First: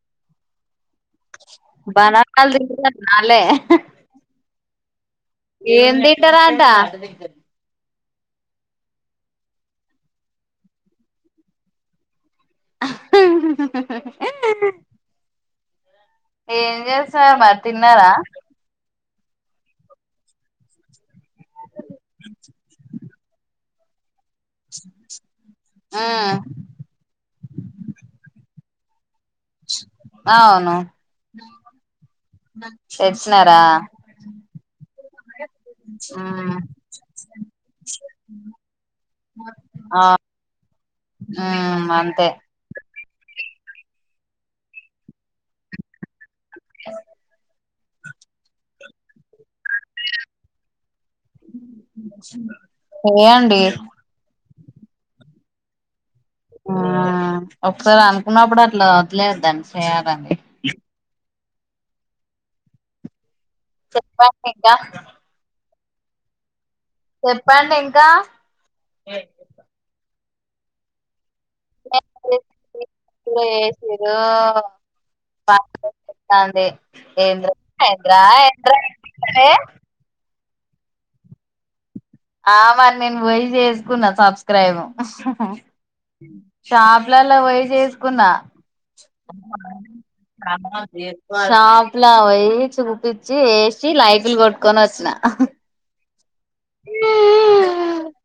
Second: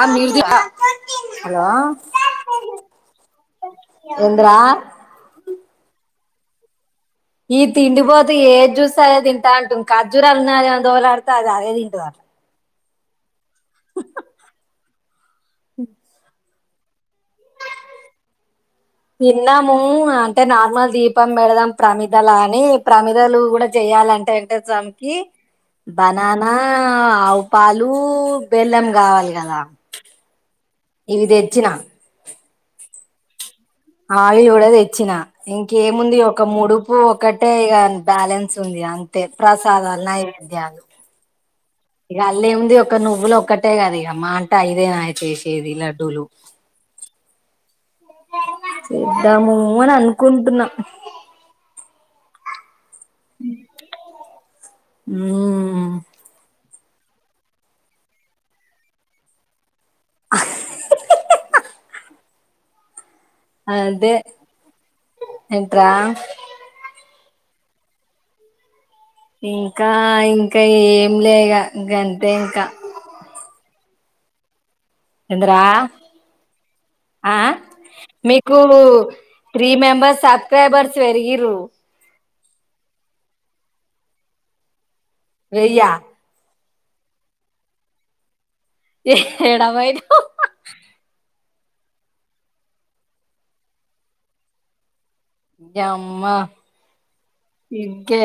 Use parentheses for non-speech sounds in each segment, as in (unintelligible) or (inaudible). ఆ మీదికా బనకాల తిరిగితే నాలే ఎంద్రా ఏం తింటరా అంట ఈ తిండి బో ఏది చూస్తే అదే తింటా అంటుంది. ఖర్జూరాలు ఉన్నాయా అని దేవులాడితే అది అదే తింటదట. (unintelligible) హూ ఏం చేసు సరే మరి తిన్నారా మూఅంటే నార్మల్ దీప్ దీపం పెడదాం ప్రమిదల అని ప్రమిదలు కూడా చెయాలం టేంటే చమకీ మ్మ్ బననా ఆవు పాలు పెళ్ళాం కావాలి కదా అవును ఇవి తెచ్చిన తెచ్చినారా ఆయిల్ కూడా తెచ్చిన ఇంకేముంది ఒక మ్మ్ ముడుపు ఒకటే ఇక బ్యాలెన్స్ ఉంది అంతే ఆ ప్రసాదాలు నైవేద్యాలు మ్మ్ ఇక అంతే అల్లే ఏముందీ అక్క నువ్వులు ఒక్కటే కద ఇక మహా అంటే ఐదే నా చేసేది లడ్డూలు చె చేద్దాము అని అనుకుంటున్నా (inaudible) చేయండి హ్మ్ ఆ ఒకసారి అనుకున్నప్పుడు అట్లా వదిలేయద్దు దాన్ని చేయాలండి చెప్పండి ఇంకా త్ర చెప్పండి ఇంకా ఇంకా ఇ ఇంకా ఏం లే కి గంతే ఇంకా తిరూ ఎందరా ఏంద్రా ఆ ఏంద్రా మీకు ఏంద్రా త్రీ మెంబర్స్ సబ్స్క్రైబర్స్ పెరిగిరూ ఆ మరి నేను పోయి చేసుకున్నా సబ్స్క్రైబ్ హాహా వెయ్యా షాప్లలో పోయి చేసుకున్నా ఏడ పోయినవ్ షాప్ లా పోయి చూపించి వేసి లైకులు కొట్టుకొని వచ్చిన యమ్మ ఇంకే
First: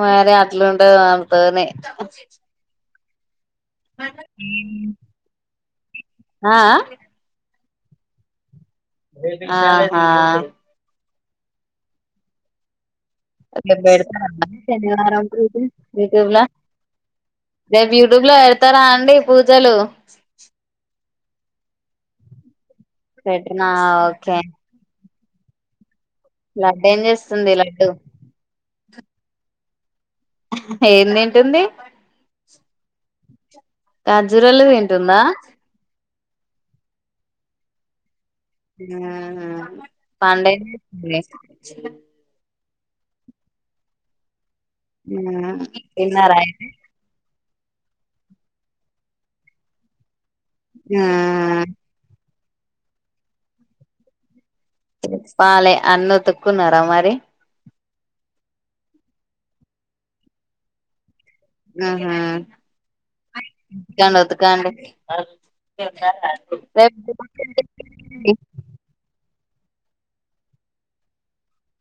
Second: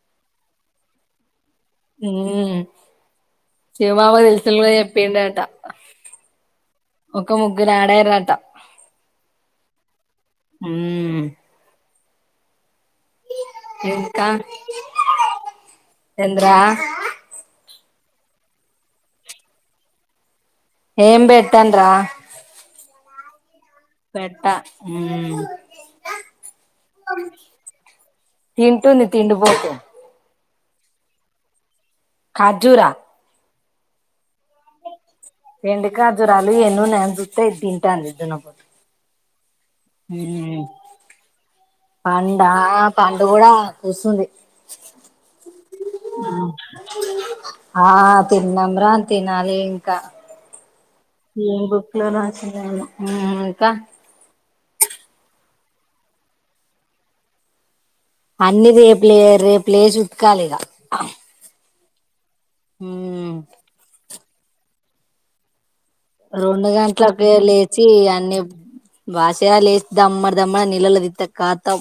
వేరే అట్లుంటదా తోనే శివమావ (unintelligible) చెప్పేండటా ఆ ఆ ఆ మీరాడరంట ఆ ఆ హ్మ్ మేం ఇంకా బెడతనం అ శనివారం రోజు యుట్యూబ్ల ఏంద్రా రేపు యూట్యూబ్ లో పెడతారా అండి పూజలు ఏం పేట్టండ్ర (unintelligible) నా ఓకే ఊమ్ లడ్డు ఏం చేస్తుంది లడ్డు ట్టుంది తిండి బోతు ఏం తింటుంది అర్జురా ఖర్జురలు తిన్ తుంద ఖజురాలు ఎన్నునయని జూతే ఇది తింటంది (unintelligible) ఊమ్ ఊమ్ ఊమ్ పండా పండు కూడా జూస్తుంది మ్మ్ తిన్నారా అయితే ఆ తిన్నంమ్ర తినాలి ఇంకా ఆ ఏ బుక్ లో మ్మ్ ఇంకా సాలె అన్నుతుకున్నర మరి అన్ని రేపులే రేపులేస్ ఉతకాలి ఇగ మ్మ్ హ్మ్ మ్మ్ రండి ఆగు రొండు గంటలకే లేచి అన్ని బాషి ఇగ లేస్ దమ్మడ్ దమ్మడ్ నిలదితది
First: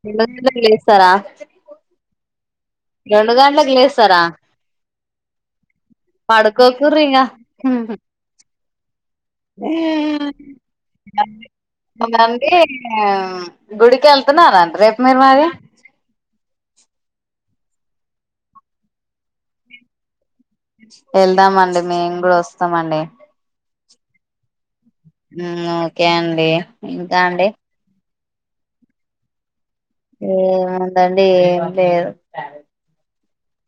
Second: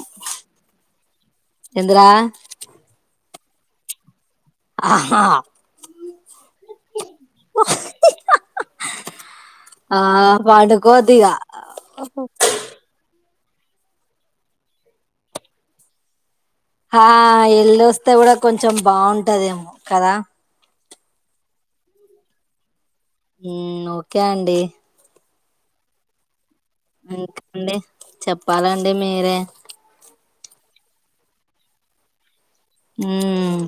బిన బిన లేస్తరా ఏందిరా రెండు గంట్లకి లేస్తారా ఆహా పడుకోకుర్రి ఇగ మ్మ్ ఆ పండుకోద్దిగా మ్మ్ గంతే గుడికి వెళ్తున్నార రేపు మీరు మరి ఆ ఎల్ళ వస్తే కూడా కొంచెం బాగుంటదేమో కదా వెళ్దామండి మేము కూడా వస్తామండి క్యాండీ ఓకే అండి ఇంకా అండి ఇంతండి చెప్పాలండి మీరే ఏముందండి ఏమి లేదు మ్మ్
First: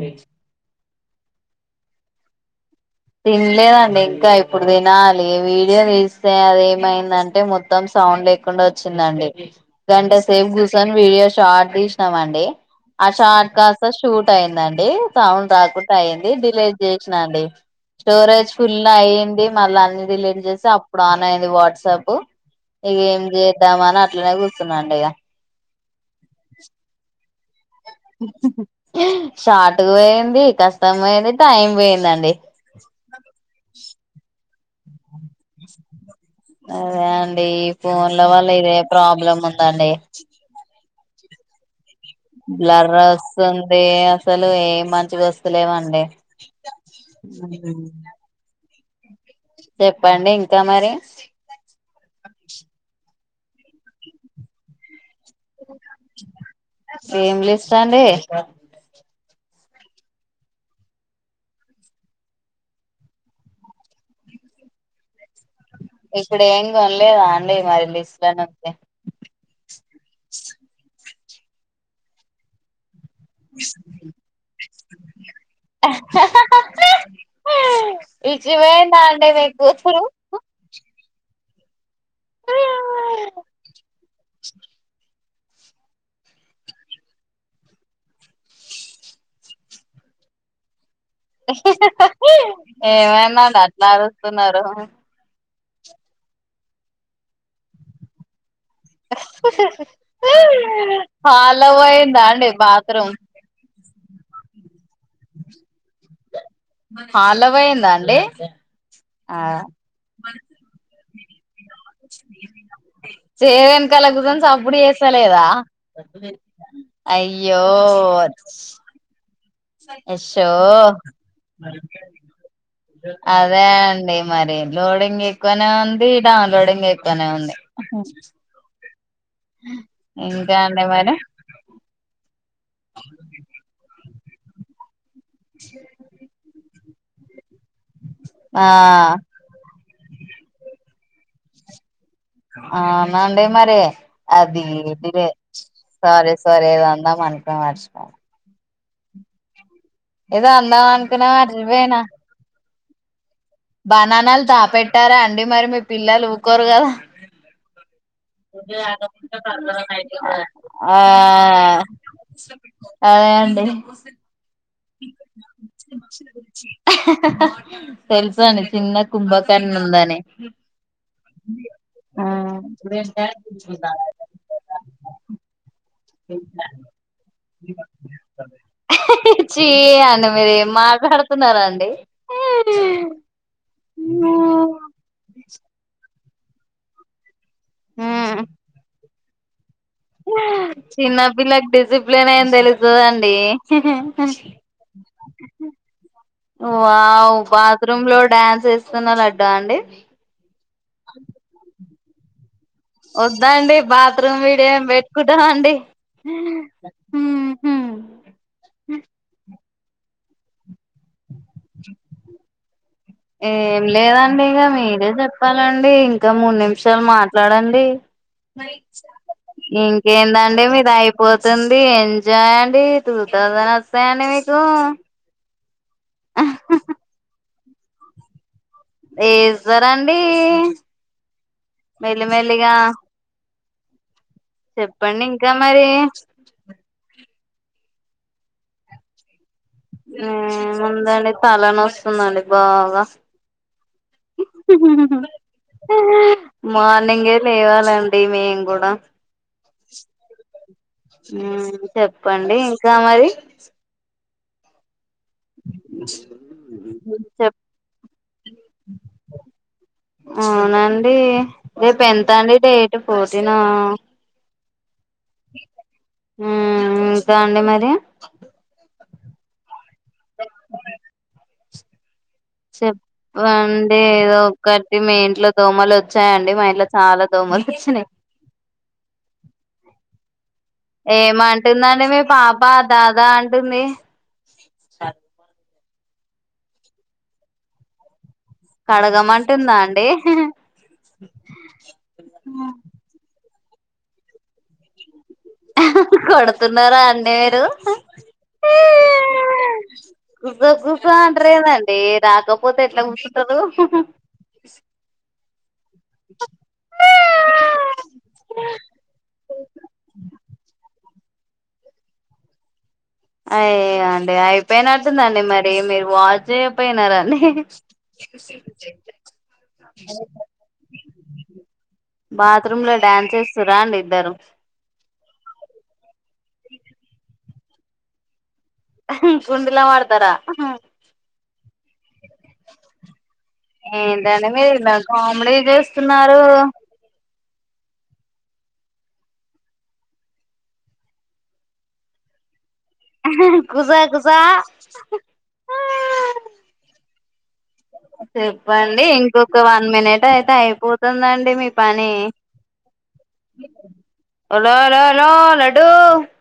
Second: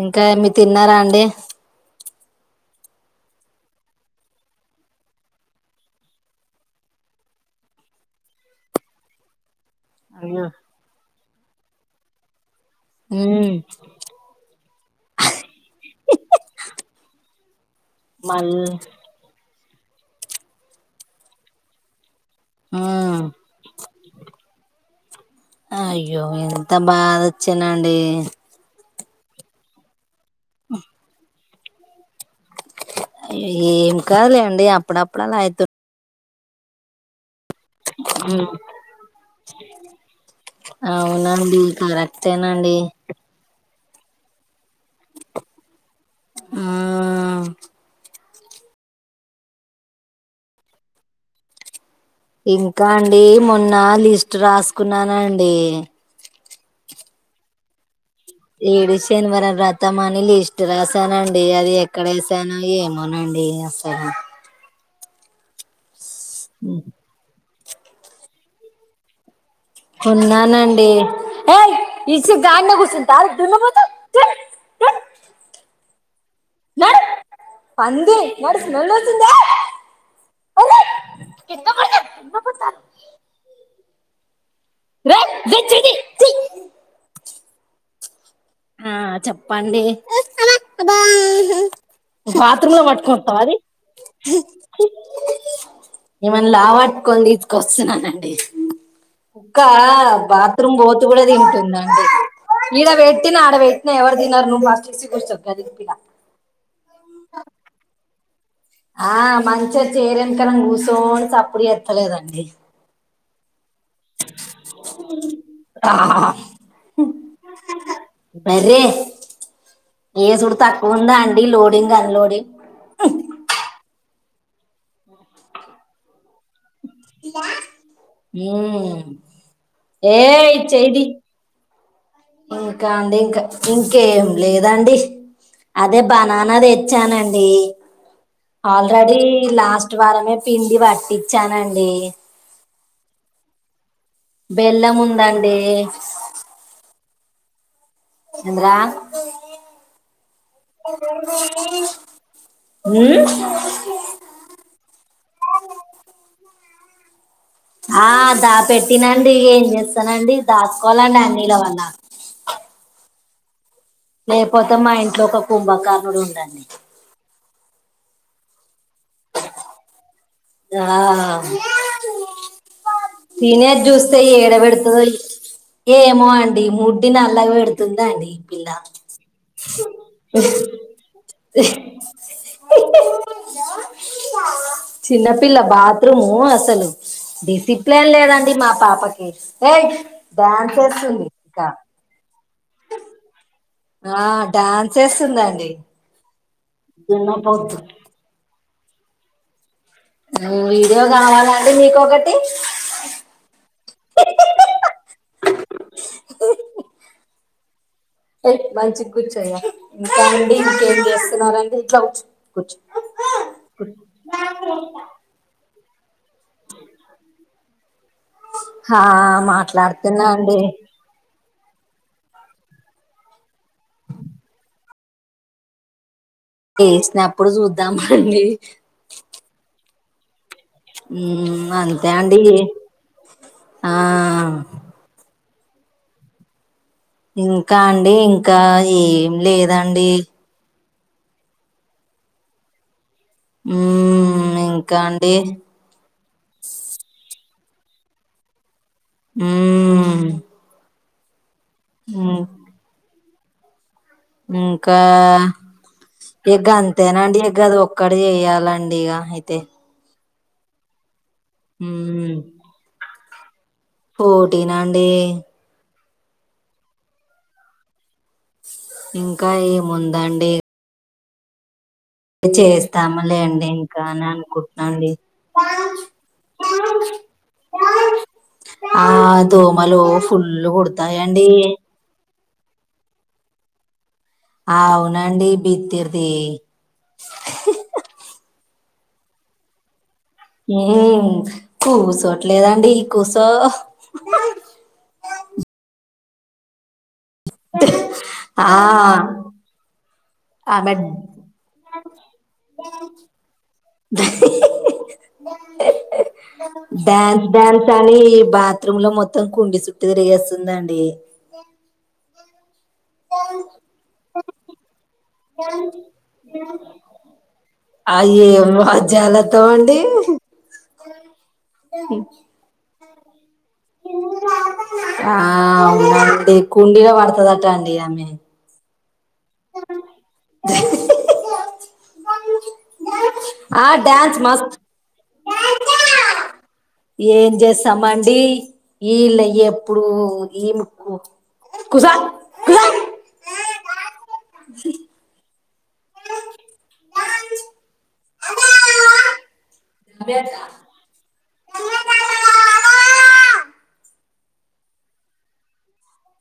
ఇంకామి తిన్నారా అందె తినలేదండి ఇంకా ఇప్పుడు తినాలి వీడియో తీస్తే అది ఏమైందంటే మొత్తం సౌండ్ లేకుండా వచ్చిందండి గంటా అయ్యో సేఫ గుసోనీ విడియొ షార్ట్ తీసినామ అండి ఆ షార్ట్ ఉమ్ కాస్ట్ షూట్ అయిందండి సౌండ్ రాకుండా అయింది డిలేట్ చేసినా అండి స్టోరేజ్ మళ్ ఫుల్ అయ్యంది మల్ల అన్ని డిలీట్ చేస్తే అప్పుడు ఆన్ అయ్యంది వాట్సాప్ ఉమ్ ఇకేం చేద్దామ అని అట్లనే కూర్చున్నాండి ఇక అయ్యో ఎంత బాధ చినండి షార్ట్కు పోయింది కష్టం పోయిది టైం పోయిందండి ఏం కాలే డి అప్పుడప్ డల్లా అయితు అవన్ ఈ ఫోన్ల వల్ల ఇదే ప్రాబ్లం ఉందండి అవునండి కరెక్ట్ బ్లర్ ఓస్తూన్ దే అసలు ఏం మంచి గోస్తులేవండి ఆ చెప్పండి ఇంకా మరి ఇంకా అం ఏ మొన్న లిస్ట్ రాసుకున్నానన్ ది ఏం లిస్ట్ అండి ఏడు శనివార వ్రతం అని లిస్ట్ రాసానండి అది ఎక్కడ వేసానో ఏమోనండి అస్సలు ఇప్పుడు ఏం కొనలేదా మరి లిస్ బ ఏ ఇే జా నకుస (unintelligible) ఆహ నడు పంది నడు స్మెల్ ఇచివంద వస్తుంది అండేకు రేయ్ (inaudible) (unintelligible) (inaudible) ఆ చెప్పండి బాత్రూమ్ లో పట్టుకొస్తావా ఏమైనా అది అట్లా అరుస్తున్నారు నిమల్ లావట్క ఇ వస్తున్నానండి కుక్క బాత్రూమ్ బోతు కూడా హాల్లో తింటుందండి పోయిందా అండి ఈడ బాత్రూమ్ వేట్ వెయితు ఎవరి దినన్నారు ను బాస్సి పలా హాలవయిందా అండి ఆ మంచ చ ఏరంకనం గూసం అప్పుడ ఎతలేదండి సెవెన్ కల గుజం అప్పుడు చేసలేదా ఆ అయ్యో బర్రే షో ఏసుడు తక్కువ ఉందా అండి లోడింగ్ అన్లోడింగ్ అదే అండి మరే లోడింగ్ ఎక్కువగానే ఉంది అన్లోడింగ్ ఇత ఉంది ఏ ఇంకా అండి చెయ్ తీ మరి ఇంకా అండి ఇంకా ఇంకా కేం లేదాండి అదే బనన ఎ చానండి ఆ ఆల్రడి లాస్ట్ అటి వారమే పిండి పట్టించానండి ఆ నాండే మరే అది బెల్లం ఇ ఉందండి సరే సరే ఏదాందా మనక మ ద్రా ఎదో అందామనుకున్న మర్చిపోయినా ఊ బనానాలు దాపెట్టారా అండీ మరి మీ పిల్లలు ఊకోరు గదా ఆ దా పెట్టినండీ ఏం చేస్తనండి ఆ దాచుకోవాలండి అన్ని వీళ్ల వల్ల అదే అండీ లేద్ పో తే మా ఇంట్లో ఒక కుంభకర్ణుడు ఉండండీ తెల్సు అండి చిన్న కుంభకర్ణి ఉందని ఆ తినేది జూస్తే ఏడబెడుతదో ఎ ఎమ్మో అండీ ముడ్డి నల్లగ పెడుతుందండి ఈ పిల్లా చీ అండి మీరు ఏం మాట్లాడుతున్నారండి చిన్నపిల్ల బాత్రుమూ పొన్ అసలు డిఫ్ తిట్లే లేదండి మా పాపకి గిర్స్ చిన్న పిల్లకి డిసిప్లేన్ ఏం తెలుస్తదండీ ఆ డ్యాన్స్ ఎస్తుందండీ ఒ వావ్ బాత్రూమ్ లో డ్యాన్సస్ స్తున్నా లడ్డా అండీ వీడియోకావాలా అంటే మీకొత్ ఒకటీ వద్దా అండి బాత్రూమ్ వీడియో ఏమ్ పెట్కుంటరాండి ఉ ఎ మంచిగ గుర్చో రా ఇంకాండి ఇంకేం చేస్తున్నారండి ఇట్లగూచ్చో గూర్చో ఏం లేదండి ఇగ మీరే చెప్పాల ప్లేన్ ఇంకా మూడు నిమిషాలు మాట్లాడలి దే ఆ మాట్లాడుతున్నా అండి ఇంకేందండీ మీది అయిపోద్ ఎంటండీ ఎంజాయండీ టూ తౌసండ్ వస్తయండి మీకూ ఎసినప్పుడు జూద్దాం అండీ ఎ జ్జత్ రాండీ మ్మ్. అంతే అండి ఇదీ ఆ చెప్పండి. ఎట్ల మరీ. ఇంకా అండి, ఇంకా ఏం లేద మావ్ ఉందండి, తల నోస్తుందండి బాగా. మ్మ్ ఇంకా అండి మార్నింగే లేవాలండి మేము కూడా మ్మ్ (inaudible) మే మ్మ్ చెప్పండి ఇంకా మరీ (inaudible) ఇంకా ఆ ఎగ్ అంతేనండి చెప్ ఎగ్ అది ఒక్కటి చెయాలండి ఇగ అయితే అవునండి రేపు ఎంత మ్మ్ అండి డేటు ఫోర్టీన్ పోటీనా అండి మ్మ్ ఇంకా అండి మరి ఇంకా ఏమ్ ముందాండి చేస్తాము లేండి, చెప్పండి ఇంకానే ఏదో ఒకటి అనుకుంటున్నాండి. మీ ఇంట్లో దోమలు వచ్చాయండి మా ఇంట్లో చాలా దోమలు వచ్చినాయి ఆ దోమలు ఫుల్ కుడుతాయండి. పా దాదా అంటుంది అవునండి బిగ్ తీరిది కడగమంటుందా అండి? మ్మ్ కూసోట్లేదండి, కూసో (unintelligible) కొడుతున్నారా అం నేడు ఆ గుసగుస ఆమె అంటారేందం డి రాకపోతే ఎట్లా కుసుంటారు. డ్యాన్స్ డ్యాన్స్ అని ఈ బాత్రూమ్ లో మొత్తం కుండి సుట్టూ తిరిగేస్తుందండి (inaudible) అయ్యో అండి అయిపోయినట్టుందండి మరి మీరు వాచ్ చేయపోయినారండి అవి ఏం వాద్యాలతో అండి బాత్రూమ్ లో డాన్స్ రాండిద్దరు అ కుండీలో ఆడ్తదట అండి అమే కుండి లో పడతారా బ ఏంటండి మీరు ఇంత కామెడీ చేస్తున్నారు జేస్సామండి వీళ్ళ ఎప్పు డు ఈ కుసో కుసో కుసో కుసో చెప్పండి ఇంకొక వన్ మినిట్ అయితే అయిపోతుందండి మీ పని లో లోలో లడ్డు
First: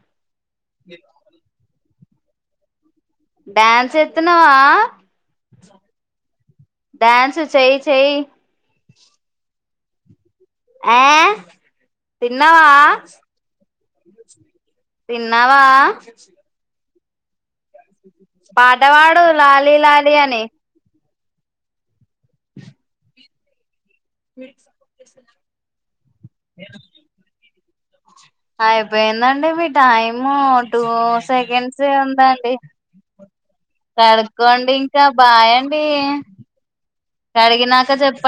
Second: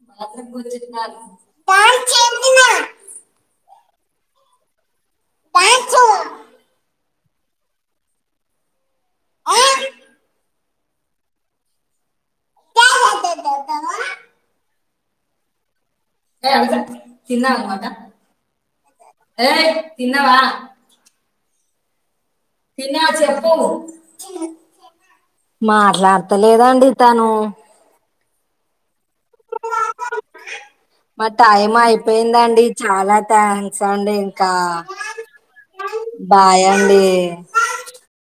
మాత్రం గుర్తించారు డ్యాన్స్ ఏత్తున్నవా పాంట్స్ డ్యాన్స్ చెయి చెయి ఆ తిన్నవా తిన్నావా ఏ తిన పాటవాడు లాలీ లాలీ తిన్నావా అని తిన్నావా చే (inaudible) మాట్లాడతలేదండి తను ఆ అయిపోయిందండి మీ టైం టూ మా టైం సెకండ్స్ ఏ ఉందండి అయిపోయిందండి చాలా థ్యాంక్స్ అండి ఇంకా పడుకోండి ఇంకా బాయ్ అండి బాయ్ అండి కడిగినాక చెప్పన్